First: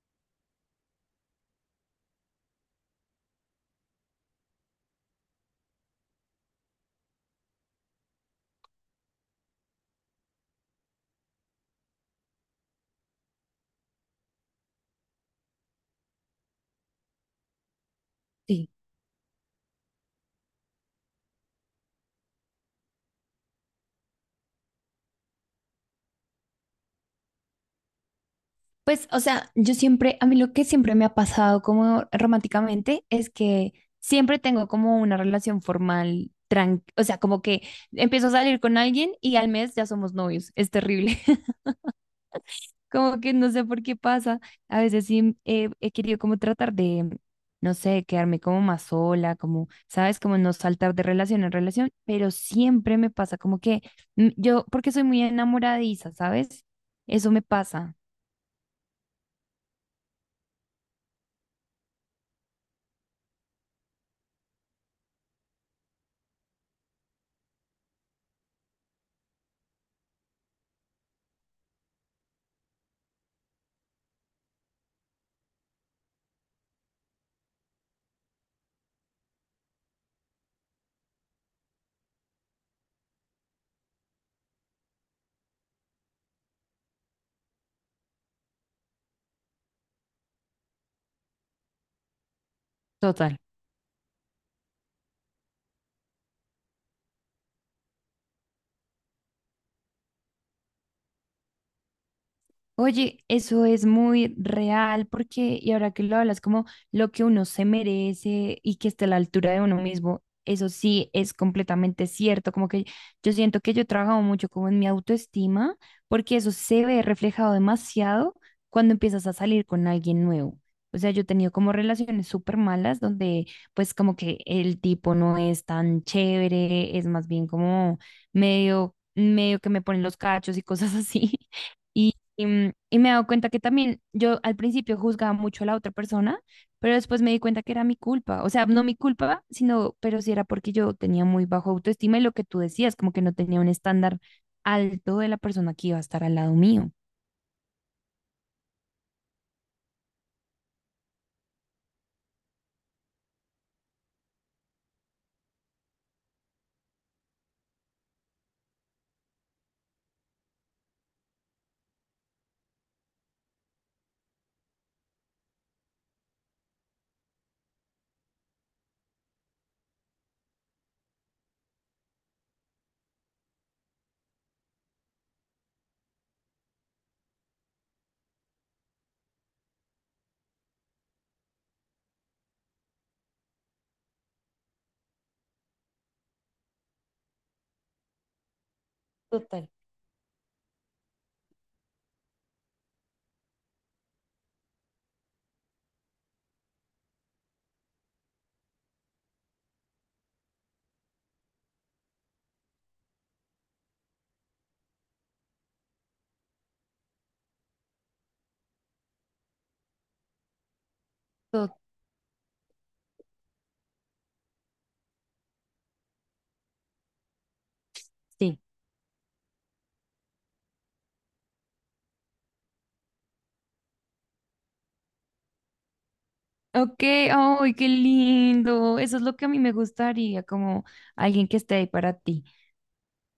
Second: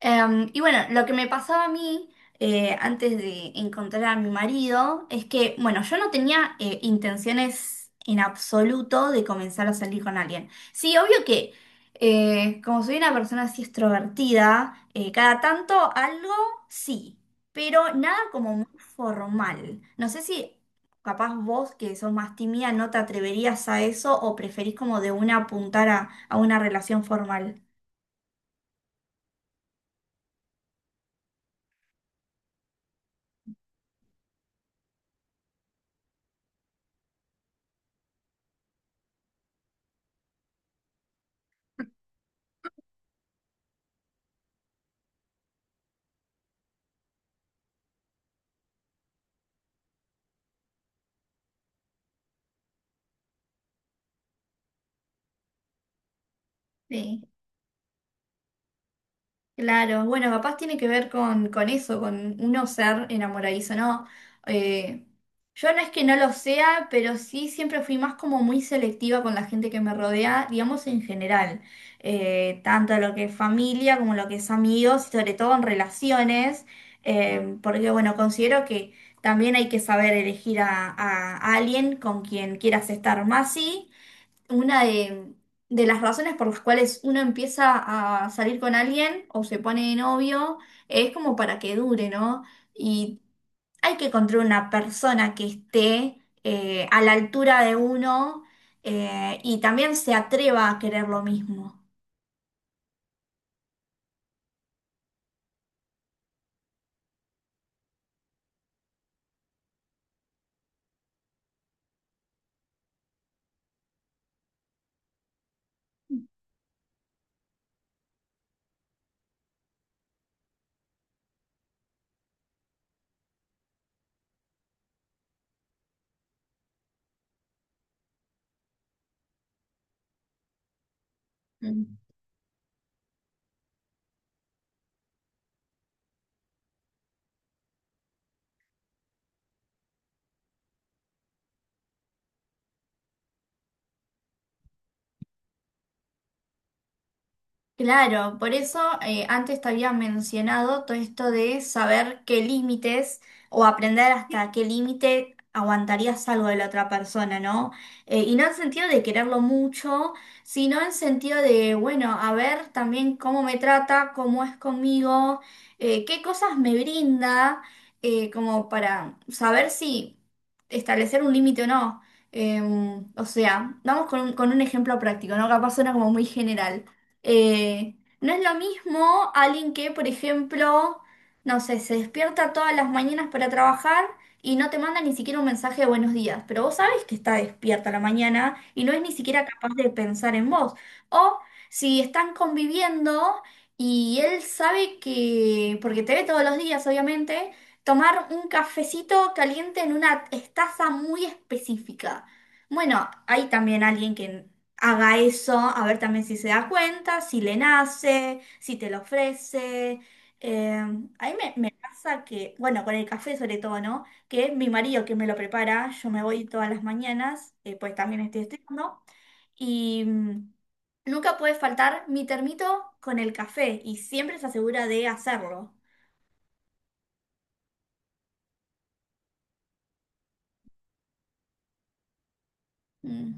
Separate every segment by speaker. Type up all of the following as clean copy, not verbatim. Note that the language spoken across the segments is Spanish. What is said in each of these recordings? Speaker 1: Y bueno, lo que me pasaba a mí antes de encontrar a mi marido es que, bueno, yo no tenía intenciones en absoluto de comenzar a salir con alguien. Sí, obvio que como soy una persona así extrovertida, cada tanto algo sí, pero nada como
Speaker 2: Sí,
Speaker 1: muy formal. No sé si capaz vos que sos más tímida no te atreverías a eso o preferís como de una apuntar a una relación formal.
Speaker 2: pues, o sea, yo siempre, a mí lo que siempre me ha pasado como románticamente es que siempre tengo como una relación formal, o sea, como que empiezo a salir con alguien y al mes ya somos novios, es terrible, como que no sé por qué pasa, a veces sí he querido como tratar de, no sé, quedarme como más sola, como, sabes, como no saltar de relación en relación, pero siempre me pasa como que yo, porque soy muy enamoradiza, ¿sabes?
Speaker 1: Sí.
Speaker 2: Eso me pasa.
Speaker 1: Claro, bueno, capaz tiene que ver con eso, con uno ser enamoradizo, ¿no? Eh, yo no es que no lo sea, pero sí siempre fui más como muy selectiva con la gente que me rodea, digamos en general. Tanto lo que es familia como lo que es amigos, y sobre todo en relaciones, porque bueno, considero que también hay que saber elegir a alguien con quien quieras estar más, sí una de las razones por las cuales uno empieza a salir con alguien o se pone de novio es como para que dure, ¿no? Y
Speaker 2: Total.
Speaker 1: hay que encontrar una persona que esté a la altura de uno y también se atreva a querer lo mismo.
Speaker 2: Oye, eso es muy real porque, y ahora que lo hablas, como lo que uno se merece y que esté a la altura de uno mismo, eso sí es completamente cierto. Como que yo siento que yo he trabajado mucho como en mi autoestima, porque eso se ve reflejado demasiado cuando empiezas a salir con alguien nuevo. O sea, yo he tenido como relaciones súper malas donde pues como que el tipo no es tan chévere, es más bien como medio, medio que me ponen los cachos y cosas así. Y, y me he dado cuenta que también yo al principio juzgaba mucho a la otra persona, pero después me di cuenta que era mi culpa. O sea, no mi culpa, sino, pero sí era porque yo tenía muy bajo autoestima y lo que tú decías, como que no tenía un estándar alto de la persona que iba a estar al lado mío.
Speaker 1: Claro, por eso antes te había mencionado todo esto de saber qué límites o aprender hasta qué límite aguantarías algo de la otra persona, ¿no? Y no en sentido de quererlo mucho, sino en sentido de, bueno, a ver también cómo me trata, cómo es conmigo, qué cosas me brinda, como para saber si establecer un límite o no. O sea, vamos con un ejemplo práctico, ¿no? Capaz suena como muy general. Eh, no es lo mismo alguien que, por ejemplo, no sé, se despierta todas las mañanas para trabajar y no te manda ni siquiera un mensaje de buenos días, pero vos sabés que está despierta a la mañana y no es ni siquiera
Speaker 2: Total,
Speaker 1: capaz de pensar en vos. O si están conviviendo y él sabe que, porque te ve todos los días, obviamente, tomar un cafecito caliente en una taza muy específica. Bueno, hay también alguien que haga eso, a ver también si se da cuenta, si le nace, si te lo ofrece. A mí me
Speaker 2: total,
Speaker 1: pasa que, bueno, con el café sobre todo, ¿no? Que mi marido que me lo prepara, yo me voy todas las mañanas, pues también estoy
Speaker 2: sí.
Speaker 1: estudiando, y nunca puede faltar mi termito con el café y siempre se asegura de hacerlo.
Speaker 2: Ok, ay, qué lindo. Eso es lo que a mí me gustaría, como alguien que esté ahí para ti.
Speaker 1: Mm.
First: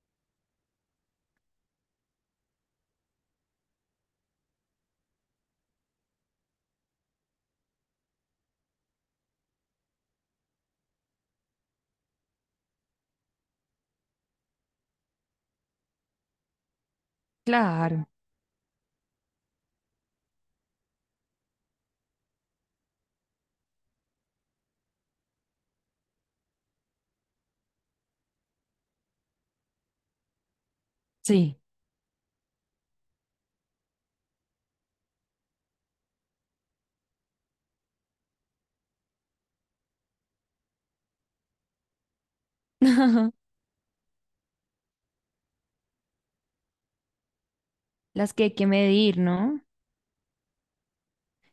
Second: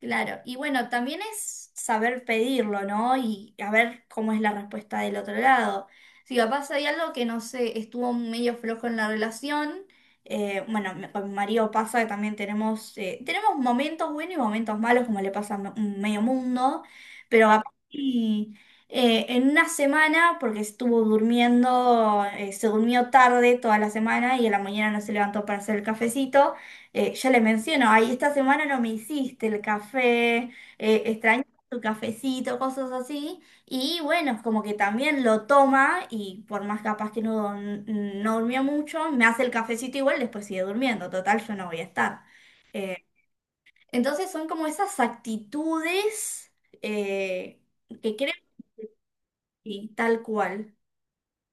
Speaker 1: Claro, y bueno, también es saber pedirlo, ¿no? Y a ver cómo es la respuesta del otro lado. Si capaz hay algo que no sé, estuvo medio flojo en la relación, bueno, con mi marido pasa que también tenemos, tenemos momentos buenos y momentos malos, como le pasa a un medio mundo, pero capaz
Speaker 2: Claro,
Speaker 1: y, en una semana, porque estuvo durmiendo, se durmió tarde toda la semana y a la mañana no se levantó para hacer el cafecito. Ya le menciono, ay, esta semana no me hiciste el café, extraño
Speaker 2: sí.
Speaker 1: tu cafecito, cosas así. Y bueno, es como que también lo toma y por más capaz que no, no durmió mucho, me hace el cafecito igual, después sigue durmiendo, total, yo no voy a estar. Eh, entonces son como esas actitudes eh, que creo
Speaker 2: Las que hay
Speaker 1: que
Speaker 2: que medir, ¿no?
Speaker 1: sí, tal cual.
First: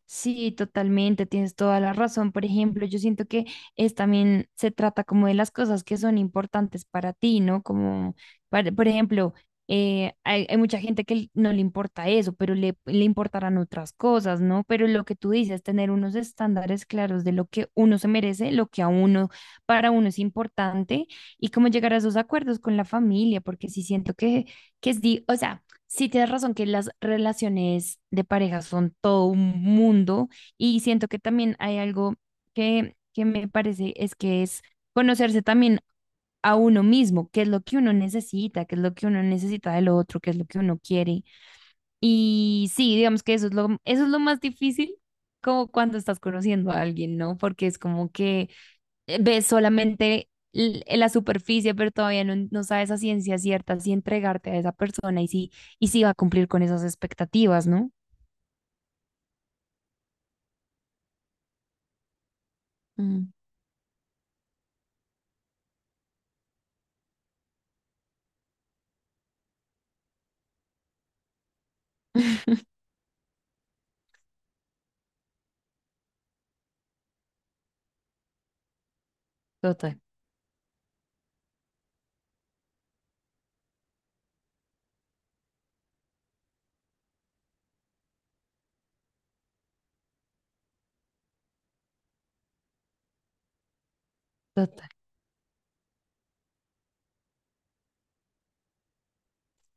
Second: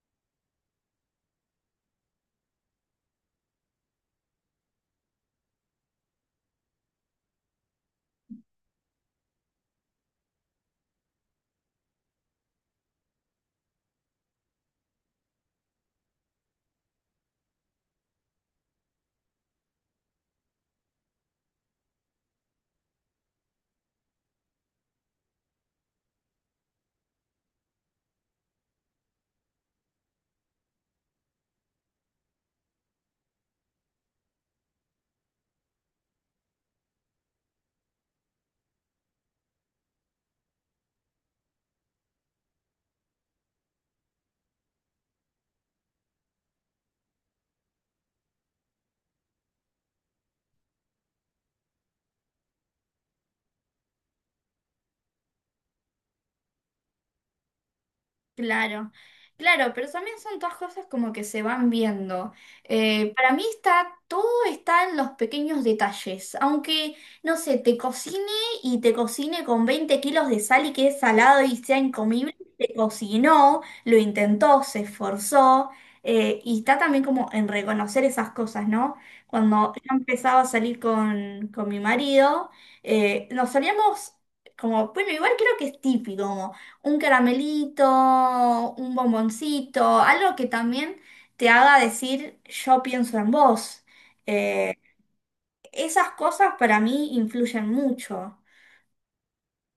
Speaker 2: Sí, totalmente, tienes toda la razón. Por ejemplo, yo siento que es también se trata como de las cosas que son importantes para ti, ¿no? Como, por ejemplo, hay, hay mucha gente que no le importa eso, pero le importarán otras cosas, ¿no? Pero lo que tú dices, tener unos estándares claros de lo que uno se merece, lo que a uno, para uno es importante y cómo llegar a esos acuerdos con la familia, porque sí siento que es, o sea. Sí, tienes razón que las relaciones de pareja son todo un mundo y siento que también hay algo que me parece es que es conocerse también a uno mismo, qué es lo que uno necesita, qué es lo que uno necesita del otro, qué es lo que uno quiere. Y sí, digamos que eso es lo más difícil como cuando estás conociendo a alguien, ¿no? Porque es como que ves solamente la superficie, pero todavía no, no sabes a ciencia cierta si entregarte a esa persona y si va a cumplir con esas expectativas, ¿no?
Speaker 1: Claro, claro, pero también son todas cosas como que se van viendo. Eh,
Speaker 2: Mm.
Speaker 1: para mí todo está en los pequeños detalles. Aunque, no sé, te cocine y te cocine con 20 kilos de sal y que es salado y sea incomible, te cocinó, lo intentó, se esforzó. Y está también como en reconocer esas cosas, ¿no? Cuando yo
Speaker 2: Total,
Speaker 1: empezaba a salir con mi marido, nos salíamos como, bueno, igual creo que es típico un caramelito, un bomboncito, algo que también te haga decir yo pienso en vos. Eh,
Speaker 2: total.
Speaker 1: esas cosas para mí influyen mucho.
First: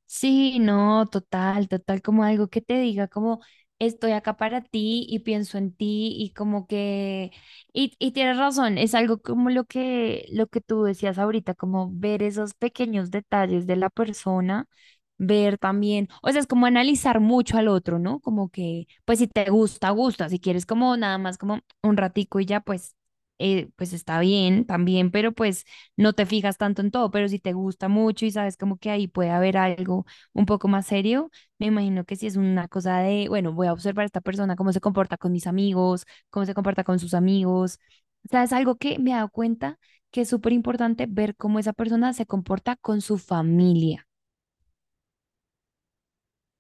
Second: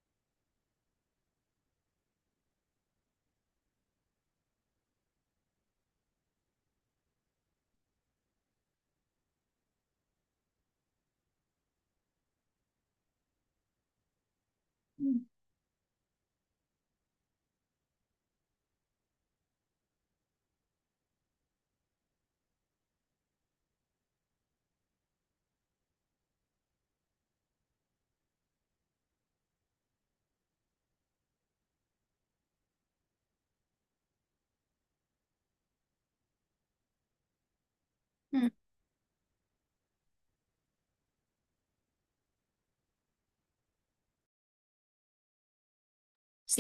Speaker 2: Sí, no, total, total, como algo que te diga, como estoy acá para ti y pienso en ti y como que, y tienes razón, es algo como lo que tú decías ahorita, como ver esos pequeños detalles de la persona,
Speaker 1: Mm,
Speaker 2: ver también, o sea, es como analizar mucho al otro, ¿no? Como que, pues si te gusta, gusta, si quieres como nada más como un ratico y ya, pues, pues está bien también, pero pues no te fijas tanto en todo, pero si te gusta mucho y sabes como que ahí puede haber algo un poco más serio, me imagino que si es una cosa de, bueno, voy a observar a esta persona, cómo se comporta con mis amigos, cómo se comporta con sus amigos. O sea,
Speaker 1: mm,
Speaker 2: es algo que me he dado cuenta que es súper importante ver cómo esa persona se comporta con su familia.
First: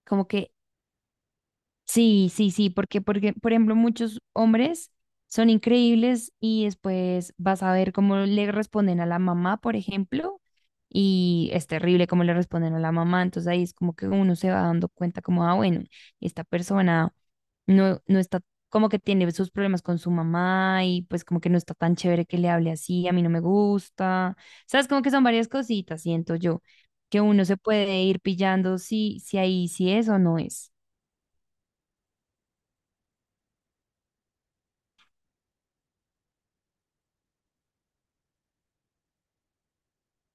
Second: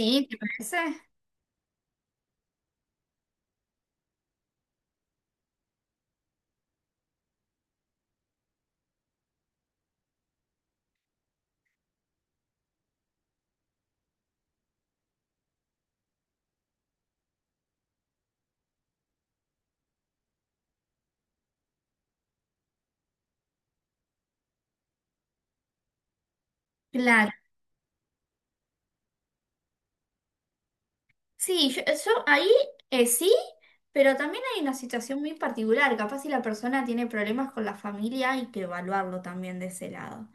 Speaker 2: Como que
Speaker 1: parece.
Speaker 2: sí, sí, sí, porque, porque, por ejemplo, muchos hombres son increíbles y después vas a ver cómo le responden a la mamá, por ejemplo, y es terrible cómo le responden a la mamá, entonces ahí es como que uno se va dando cuenta como, ah, bueno, esta persona no, no está, como que tiene sus problemas con su mamá y pues como que no está tan chévere que le hable así, a mí no me gusta, sabes, como que son varias cositas, siento yo, que
Speaker 1: Claro.
Speaker 2: uno se puede ir pillando si, si ahí sí es o no es.
Speaker 1: Sí, yo ahí sí, pero también hay una situación muy particular. Capaz si la persona tiene problemas con la familia, hay que evaluarlo también de ese lado.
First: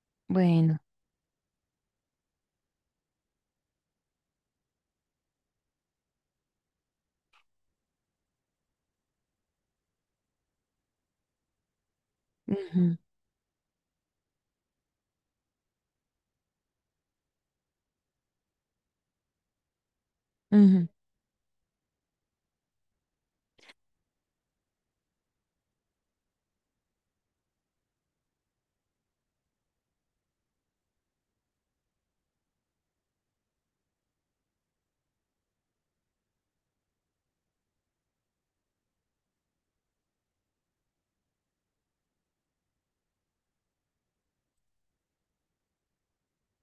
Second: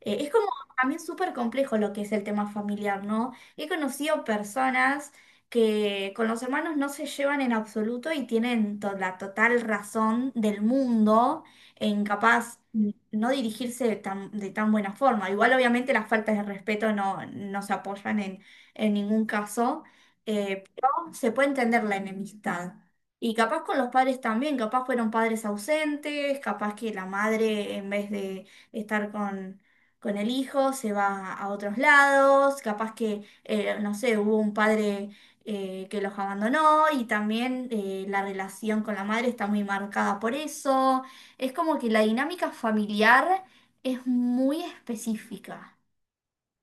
Speaker 1: Es como
Speaker 2: Bueno.
Speaker 1: también súper complejo lo que es el tema familiar, ¿no? He conocido personas que con los hermanos no se llevan en absoluto y tienen la total razón del mundo en capaz
Speaker 2: Ujú,
Speaker 1: no dirigirse de tan buena forma. Igual obviamente las faltas de respeto no, no se apoyan en ningún caso pero
Speaker 2: ujú.
Speaker 1: se puede entender la enemistad. Y capaz con los padres también, capaz fueron padres ausentes, capaz que la madre en vez de estar con el hijo se va a otros lados, capaz que, no sé, hubo un padre que los abandonó y también la relación con la madre está muy marcada por eso. Es como que la dinámica familiar es muy específica.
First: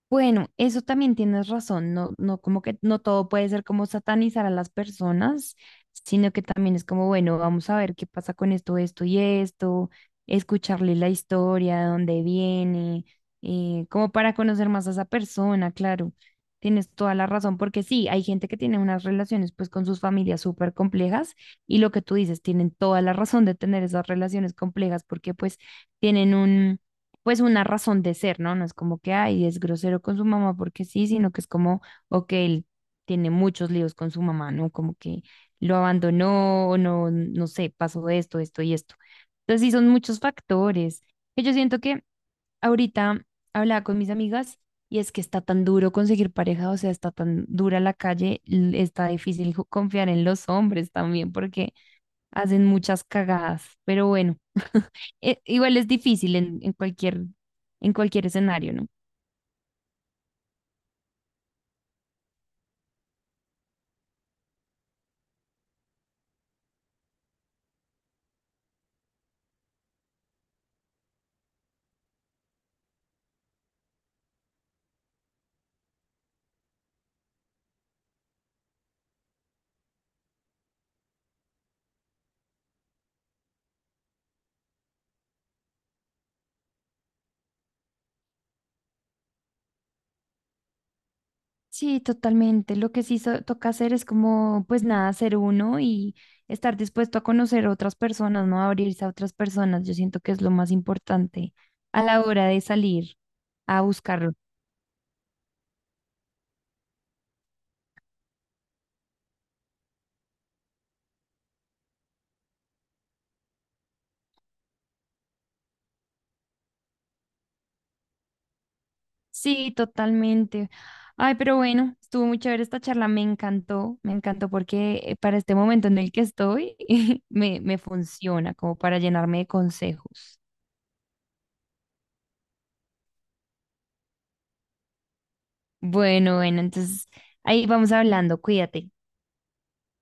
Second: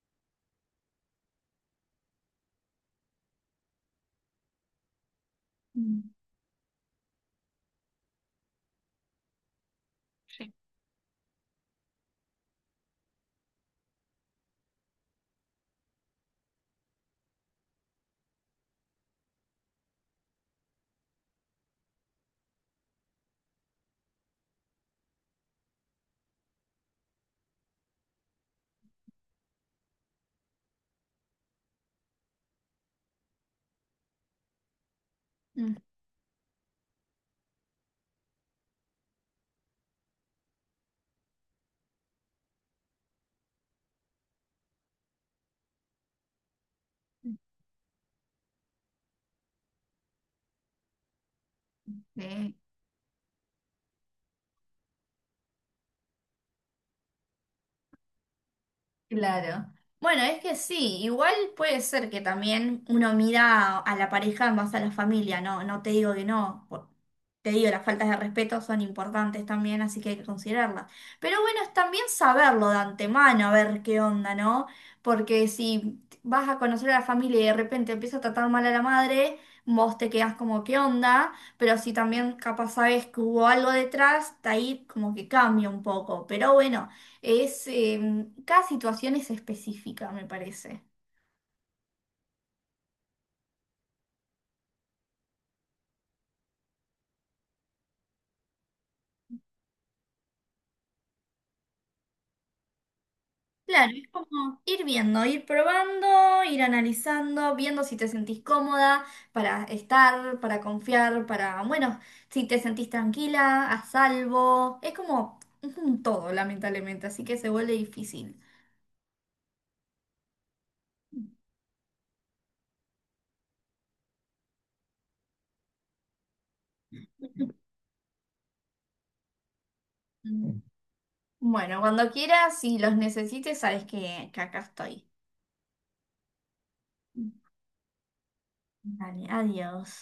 Speaker 2: Bueno, eso también tienes razón, no, no, como que no todo puede ser como satanizar a las personas,
Speaker 1: Mm.
Speaker 2: sino que también es como, bueno, vamos a ver qué pasa con esto, esto y esto, escucharle la historia, de dónde viene, como para conocer más a esa persona, claro, tienes toda la razón, porque sí, hay gente que tiene unas relaciones pues con sus familias súper complejas y lo que tú dices, tienen toda la razón de tener esas relaciones complejas porque pues tienen un pues una razón de ser, ¿no? No es como que, ay, es grosero con su mamá porque sí, sino que es como, ok, él tiene muchos líos con su mamá, ¿no? Como que lo abandonó, o no, no sé, pasó esto, esto y esto. Entonces sí, son muchos factores que yo siento que ahorita hablaba con mis amigas y es que está tan duro conseguir pareja, o sea, está tan dura la calle, está difícil confiar en los hombres también porque
Speaker 1: Mm.
Speaker 2: hacen muchas cagadas, pero bueno igual es difícil en cualquier escenario, ¿no?
Speaker 1: Claro. Bueno, es que sí, igual puede ser que también uno mira a la pareja más a la familia, no, no te digo que no, te digo, las faltas de respeto son importantes también, así que hay que considerarlas. Pero bueno, es también saberlo de antemano, a ver qué onda, ¿no? Porque si vas a conocer a la familia y de repente empieza a tratar mal a la madre, vos te quedás como qué onda, pero si también capaz sabes que hubo algo detrás, de ahí como que cambia un poco. Pero bueno. Cada situación es específica, me parece.
Speaker 2: Sí, totalmente. Lo que sí toca hacer es como, pues nada, ser uno y estar dispuesto a conocer otras personas, ¿no? Abrirse a otras personas. Yo siento que es lo más importante a la hora de salir a
Speaker 1: Claro, es
Speaker 2: buscarlo.
Speaker 1: como ir viendo, ir probando, ir analizando, viendo si te sentís cómoda para estar, para confiar, para, bueno, si te sentís tranquila, a salvo. Es como un todo, lamentablemente, así que se vuelve difícil.
Speaker 2: Sí, totalmente. Ay, pero bueno, estuvo muy chévere esta charla. Me encantó porque para este momento en el que estoy, me funciona como para llenarme de consejos.
Speaker 1: Mm. Bueno, cuando quieras, si los necesites, sabes que acá estoy.
Speaker 2: Bueno, bueno, entonces ahí vamos hablando, cuídate.
Speaker 1: Dale, adiós.